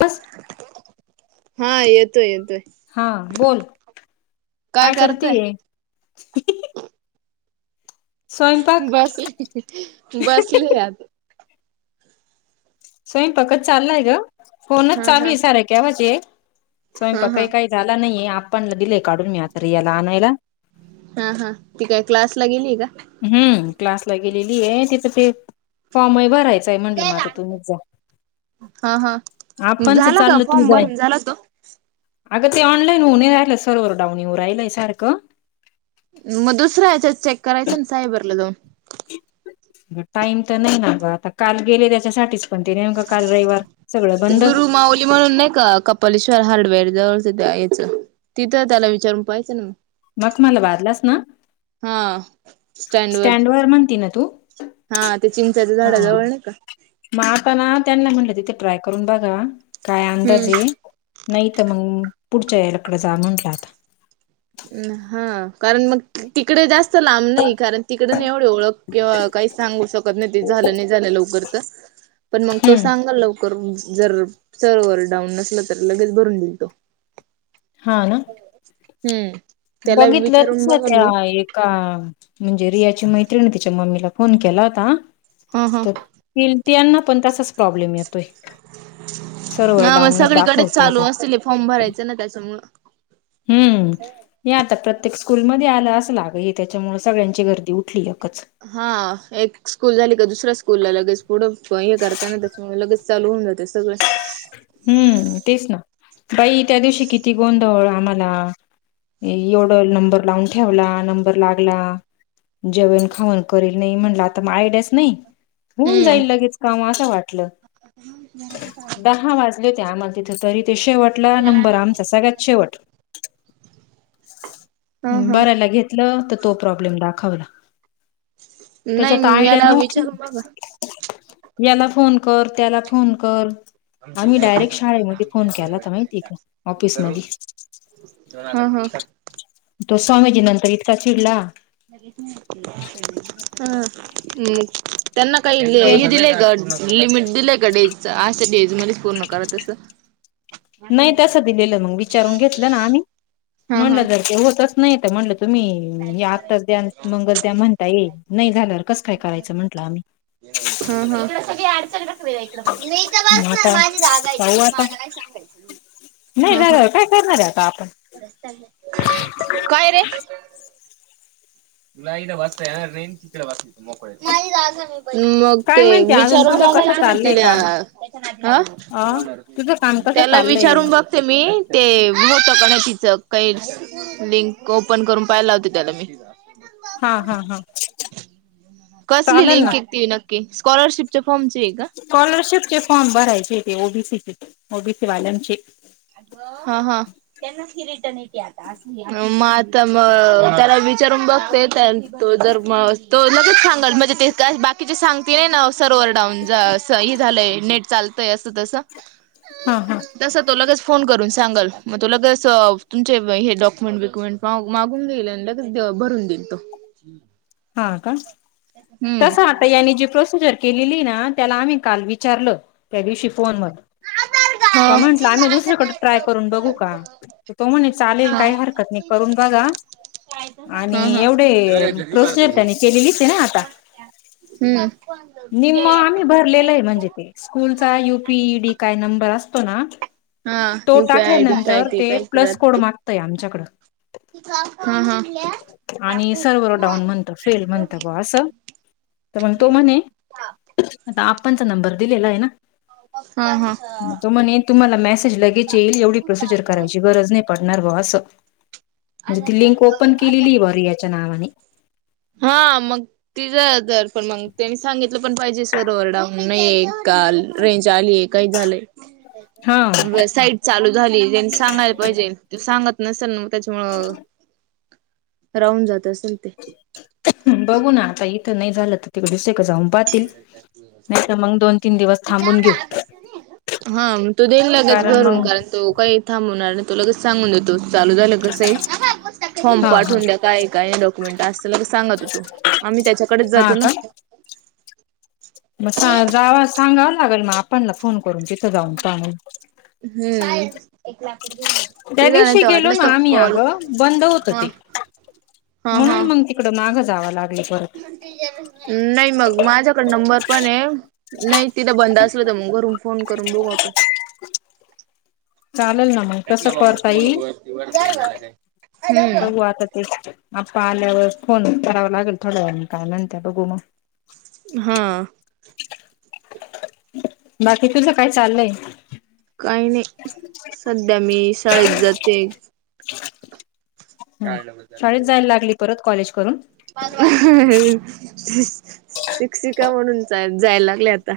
बस, हा, येतोय, येतोय. हा, बोल काय करतीय? स्वयंपाक बसली,, बसले आत. स्वयंपाकच चाललाय ग,, फोनच हा हा चालूय साार केवजी एक हा स्वयंपाक हा काही काही झाला नाहीय, आपाणला दिलेय काढून मी, आता याला आणायला. हा हा, ती काय? क्लासला गेली का? हम्म, क्लासला गेलेली आहे, तिथं ते फॉर्म आहे भरायचंय, म्हटलं म आता तुम्ही हा हा आपणच झाला का चाललं तू फॉर्म जाय भरून झाला तो अगं ते ऑनलाईन होऊणे राहिलं,, सर्वर डाऊणीऊ राहिलय सारखं. मग दुसरा या्याच्यात चेक करायच ना, सायबरला जाऊन. टाईम तर नाही ना ग, आता काल गेले त्याच्यासाठीच पण ते नेमकं काल रविवार,, सगळं बंद. माउली म्हणून नाही का? पलेश्वर हार्डवेअर जवळचं त्या यायचं,, तिथं त्याला विचारून पाहियचं ना मग. मग मला बादलास ना, हा स्टँड वर स्टँडवरर म्हणती ना तू. हा,, ते चिंचाच्या हा झाडाजवळ नै का. मग आता ना, त्यांना म्हटलं तिथे ट्राय करून बघा, काय अंदाज हम्म ये नाही तर मग,, पुढच्या या लकडं जा म्हटलं आता. हा, कारण मग तिकडे जास्तऽ लांब नाही, कारण तिकड नाही एवढं ओळख किंवा काही सांगू शकत नाही, ते झालं नाही झालं लवकर तर पण मग तो हम्म सांगल लवकर,, जर सर्वर डाऊन नसल तर लगेच भरून दिल तो. हा ना. हम्म त्याला बघितलं तस विचारून बघल त्या मी एक का म्हणजे रियाची मैत्रिणी तिच्या मम्मीला फोन केला होता हा हा तर पिल त्यांना पण तसाच प्रॉब्लेम येत सरोवर हा मग डाऊूनच सगळीकडेच दाखवतय चालू असतील हे फॉर्म ते. भरायचं ना त्याच्यामुळं हम्म,, हे आता प्रत्येक स्कूलमध्ये आलं असंल आग, हे त्याच्यामुळे सगळ्यांची गर्दी उठली एकच. हा, एक स्कूल झाली का, दुसऱ्या स्कूलला लगेच पुढं, हे करताना त्यामुळे लगेच चालू होऊन जातय सगळं हम्म, तेच ना, बाई त्या दिवशी किती गोंधळ आम्हाला. एवढं नंबर लावून ठेवला नंबर लागला जेवण खाऊण करेल नाही म्हणलं आता मग आयड्याच नाही होऊन जाईल लगेच काम असं वाटलं ह म दहा वाजले हो त्या आम्हाल तिथं तरी ते शेवटला नंबर आमचा सगळ्यात शेवट हा हा बरायला घेतलं तर तो प्रॉब्लेम दाखवला त्याच्यात नाही आयडिया याला विचारून नव्हतीच बघा याला फोन कर त्याला फोन कर आम्ही डायरेक्ट शाळेमध्ये फोन केला होता माहिती आहे का ऑफिस मधी हा हा तो स्वामीजी नंतर इतका चिडला हम् त्यांना काही ते हे दिलेय ग लिमिट दिलंय का डेजच आशा डेज मध्ये फोन न करत असत नाही त्यासं दिलेलं मग विचारून घेतलं ना आम्ही हा म्हणलं हा जर ते होतच नाही म्हणलं तुम्ही हे आत्ताच द्या मंगलद्या म्हणता ये नाही झाल्यावर कसं काय करायचं म्हटलं आम्ही. हा हा. [unintelligible] मग आता पाहू आता हम्म हम्म. करणारे आता आपण. [unintelligible] काय रे. [unintelligible] [unintelligible] मग काय ते माहिती अजून विचारून तुझं कसं बघायच ना चाललंय तिला. काम आ अ तुझं काम कसं त्याला चाललंय विचारून बघ. मी ते होत कण तिचं [unintelligible] लिंक ओपन करून पाहायला लावते त्याला मी. हा हा हा. कसली चालेल लिंक ना के ती नक्की स्कॉलरशिपच्या फॉर्मची आहे का. स्कॉलरशिपचे फॉर्म भरायचे ते ओ बी सीचे ओ बी सी वाल्यांचे. हा हा त्यांनाच फी रिटर्न येते आता. म आता म त्याला विचारून बघते त्या तो जर म तो लगेच सांगाल म्हणजे ते काय बाक की ती सांगतीये ना सर्वर डाऊन ज हे झालंय नेट चालतय असं तसं हा हा. तस तो लगेच फोन करून सांगाल मग तो लगेच तुमचे हे डॉक्युमेंट विक्युमेंट मा मागून घीईल आणि ल [unintelligible] भरून दिल तो. हा का हम्म तसं आता यांनी जी प्रोसिजर केलेली ना त्याला आम्ही काल विचारल त्या दिवशी फोन वर का हा म्हंटलं आम्ही दुसरीकडे ट्राय करून बघू का? ततो म्हणे चालेल हा काही हरकत नाही करून बघा आणि हा हा एवढे प्रोसिजर त्यांनी केलेलीच आहे ना आता. हम्म निम्म आम्ही भरलेलं आहे म्हणजे स्कूलचा यु पी ई डी काय नंबर असतो ना हा तो युपीआय आयडी काय टाकल्यानंतर ते काय प्लस कोड मागतय आमच्याकड. हा हा. आणि सर्वर डाऊन म्हणत फेल म्हणत बो असं. तर मग तो म्हणे म्हणत आप्पाचा नंबर दिलेला आहे ना हा हा. तो म्हणे तुम्हाला मेसेज लगेच येईल एवढी प्रोसिजर करायची गरज नाही पडणार ग असं. म्हणजे ती लिंक ओपन केलेली बॉ रीयाच्या नावाने. हा मग तिज जर पण मग त्यांनी सांगितलं पण पाहिजे सर ओवर डाऊन नाही ये काल रेंज आली ये. काही झालंय. हा व साईट चालू झालीये त्यांनी सांगायला पाहिजे ते सांगत नसेल न. त्याच्यामुळं राहून जात असेल ते. बघू ना आता इथं नाही झालं तर तिकडे दुसरीकड जाऊन पाहतील नाहीतर मग दोन तीन दिवस थांबून घेऊ. हाग तो देईन लगेच कारण भरून मग कारण तो काही थांबवणार नाही तो लगेच सांगून देतो. चालू झालं कस आहे. फॉर्म हा हा पाठवून द्या काय काय डॉक्युमेंट असल तर सांगत तो आम्ही त्याच्याकडेच हा जातो ना. का मग सा जाव सांगाव लागेल मग आपणला फोन करून तिथं जाऊन जाणून पहा म्हणून. हम्म. त्या तिला नाही दिवशी तर गेलो वाटलं ना तर आम्ही कॉल आगं बंद होत हा ते हा म्हणून हा मग ते तिकड मागं जावं लागले परत. नाही मग माझ्याकडे नंबर पण आहे नाही तिथं बंद असलं तरं मंग घरूंन फोन करूंन बघूं आपणं चालेलं नां मंग तसं करतांई बघूं हम्म आतां ते आप्पा आल्यांवर फोन करांवा लागेल थोड्यां वेळा नं कायं म्हणतां बघूं मंग हां बाकी तुझं कायं चाललंय कांहीं नाहीं संध्या मी शाळेंत जाते आहे हं शाळेंत जायलां लागली परंत कॉलेज करूंन शिक्षिकां म्हणूंन जांय लागलें आतां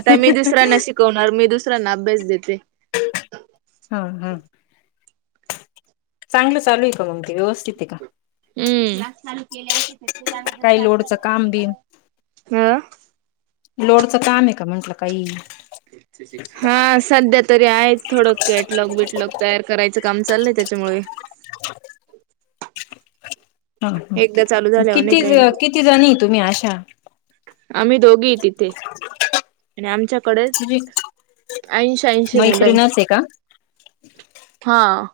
आतां मी दुसऱ्यांना शिकवणांर मी दुसऱ्यांना अभ्यांस देते हं हं चांगलं चालूं आहे कां मंग ते व्यवस्थितं आहे कां हं ते चालूं केले असदं काही चालूं झाले लोडचं काम असतें बी कायं हं लोडचं कामं आहे कां म्हंटलं कांहीं हां संध्या तरी आहेचं थोडं कॅटलॉग बिटलॉग तयार करायचं कामं चालयं त्यांच्यामुळे अच्छा हां एकदा चालू हं झाल्यावर नाही किती काही किती जणीं तुम्हीं अशा आम्हीं दोघी तिथे आणि आमच्यांकडे तुझी ऐंशी ऐंशी मुलं मैत्रिणच आहे का आहेत हां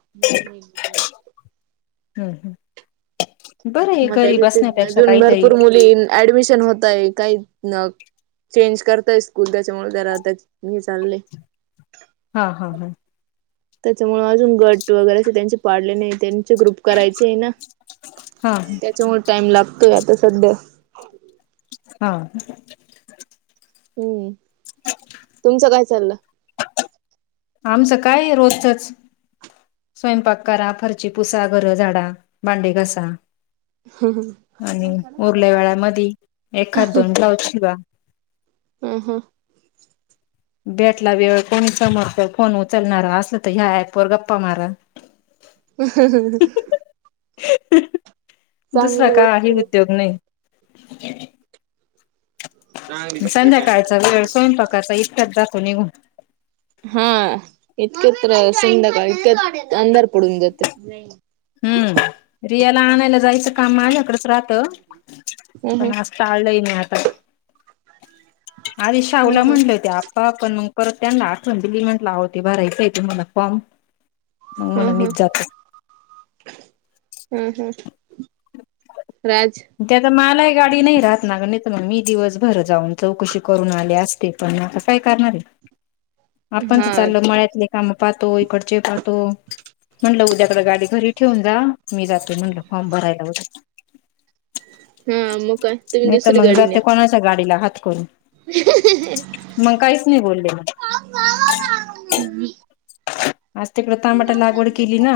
हम्मं हमं मंग त्यांच्या अजूंन भरंपूर मुली ऍडमिशन होतं आहे कांहीं मंग चेंज करतायं स्कूंल त्यांच्यामुळे त्यां जरा आतां हे चाललें हां हां हां त्यांच्यामुळे अजूंन गंट वगैरें त्यांचे पाडले नाहीं त्यांनी त्यांचे ग्रुप करायचे आहे नां हा त्यांच्यामुळे टाईम लागतोयं आतां संध्या हां हम्मं तुमचं कायं चाललं आमचं कायं रोजचंच स्वयंपाक कारां फरची पुसां घरं झाडां भांडे घासां आणि उरल्यां वेळां मध्ये एखादं दोन ब्लाऊज शिवां हं हं भेटला वेळं कोणी समोर फोन उचलणांरा असं तरं ह्यां ऍप वरं गप्पां मारां [unintelligible] [inaudible] [unintelligible] हं हं दुसरां चांगली गोष्ट कांहीं आहे उद्योगं नाहीं संध्याकांळचां वेळं स्वयंपाकाचां इतक्यांच जातो निघूनं हां इतकत्र सिंधकां इतकं अंधार पडूंन जाते हम्मं रियाला आणायलां जायचं कामं माझ्यांकडचं राहतं ह ह पणं आंज पणं टाळलयं मी आंता अरे ह शाहूलां ह म्हणलं हो त्यां प पणं मंग करतं त्यांना आठवण दिली म्हंटल अवो ते भरायचं आहे ते तुम्हांला फॉर्म मग म्हण हंम हम्मं मीच जातो हम्मं हम्मं राजं त्यां आ मलांही गांडी नाहीं राहतं नां नाहीं तरं मंग मी दिवसभर जाऊंन चौकशी करूंन आली असतें पणं कायं करणारं आहे आपणं हा तरं चाललं मळ्यांतले कामं पातो इकडंचे पातो म्हणलं उद्यांकडे गांडी घरी ठेवूंन जां मी जातो म्हणटलं फॉर्म भरायलां उद्या हां मंग कायं तुम्हीं दुसरी गांडी न्यां गांडीलां हांत करूंन [unintelligible] मग काहीच नाही बोलले का आज तिकडे तमाटा लागवड केली ना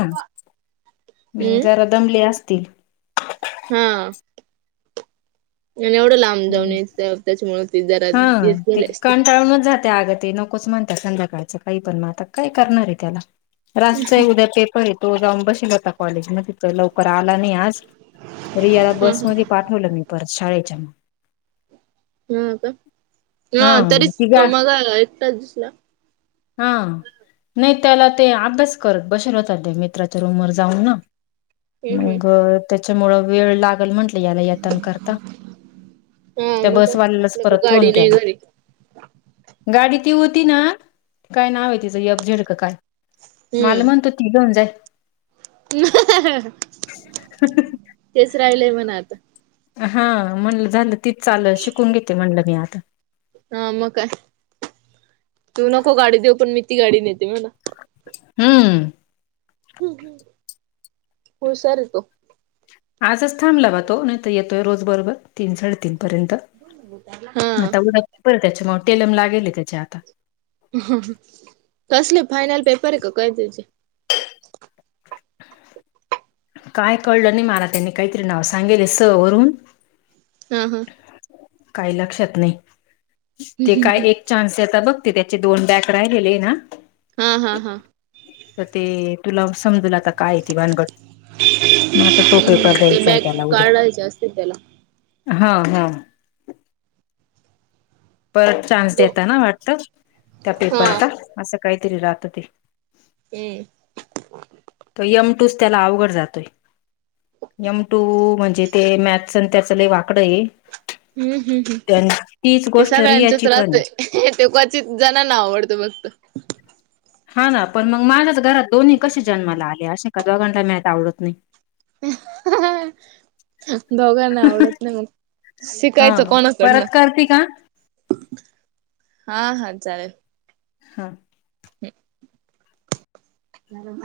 हम्म जरा दमले असतील. हा एवढं ला त्याच्यामुळे ते जरात येत गले असते. त्यान ज [inaudible] त्या आग नकोच म्हणत संध्याकाळचं काही पण महतात काय करणार आहे त्याला रास्त आहे उद्या पेपर आहे तो जाऊन बसेल होता कॉलेज मध्ये तर लवकर आला नाही आज तरी याला हा हा बसमध्ये पाठवलं मी परत शाळेच्या हा का हा तरीच ती तो गा मगा एकटाच दिसला. हा नाही त्याला ते अभ्यास करत बसेन होत मित्राच्या रूमर जाऊन ना हम्म हम्म मग त्याच्यामुळं वेळ लागेल म्हंटलं याला यातन करता. हा त्या मग काय बसवाल्यालाच आपल्या परत फोन गाडी नाही केला घरी गाडी ती होती ना काय नाव आहे तिचं यप झेडक काय मला हम्म म्हणतो ती घेऊन जाय. तेच राहिलंय मना आत. हा म्हणलं झालं तीच चाल शिकून घेते म्हणलं मी आता. हा मग काय तू नको गाडी देऊ पण मी ती गाडी नेते म्हणा हम्म ह् हुशार तो आजच थांबला पा तो नाही तर येतोय रोज बरोबर तीन साडेतीन पर्यंत हा आता उदक त्याच्या मग टेलम लागेल त्याच्या आता कसले फायनल पेपर आहे का काय तुचे काय कळलं नाही मार त्यांनी काहीतरी नाव सांगेल स वरुून हा हा' काही लक्षात नाही ते काय एक चान्स येत बघ त्याचे दोन बॅक राहिलेले ना हां हां हां तर ते तुला बी समजेल आता काय ती भानगड. मग आता तो हम्म पेपर ते द्यायचा आहे बॅग त्याला काढायचे असते त्याला उद्या हां हां पर चान्स दताना वाटत त्या हा पेपरचा असं काहीतरी राहत ते. [unintelligible] तो यम टूस त्याला अवघड जातोय. एम टू म्हणजे ते मॅथ आणि त्या च वाकडं आहे हम्म हम्म त्यां हम् तीच ते गोष्ट सकाळ्यांचंच रियाची पण आहे राहतय. ते क्वचित जणांना आवडतं फक्त. हां ना पण मग माझ्याच घरात दोन्ही कशी जन्माला आली अशी का दोघांला नाही का आवडत नाही. [inaudible] दोघांना आवडत नाही मग शिकायचं हा कोणाकडनं परत करते का हां हां चालेल. हां. हम [unintelligible]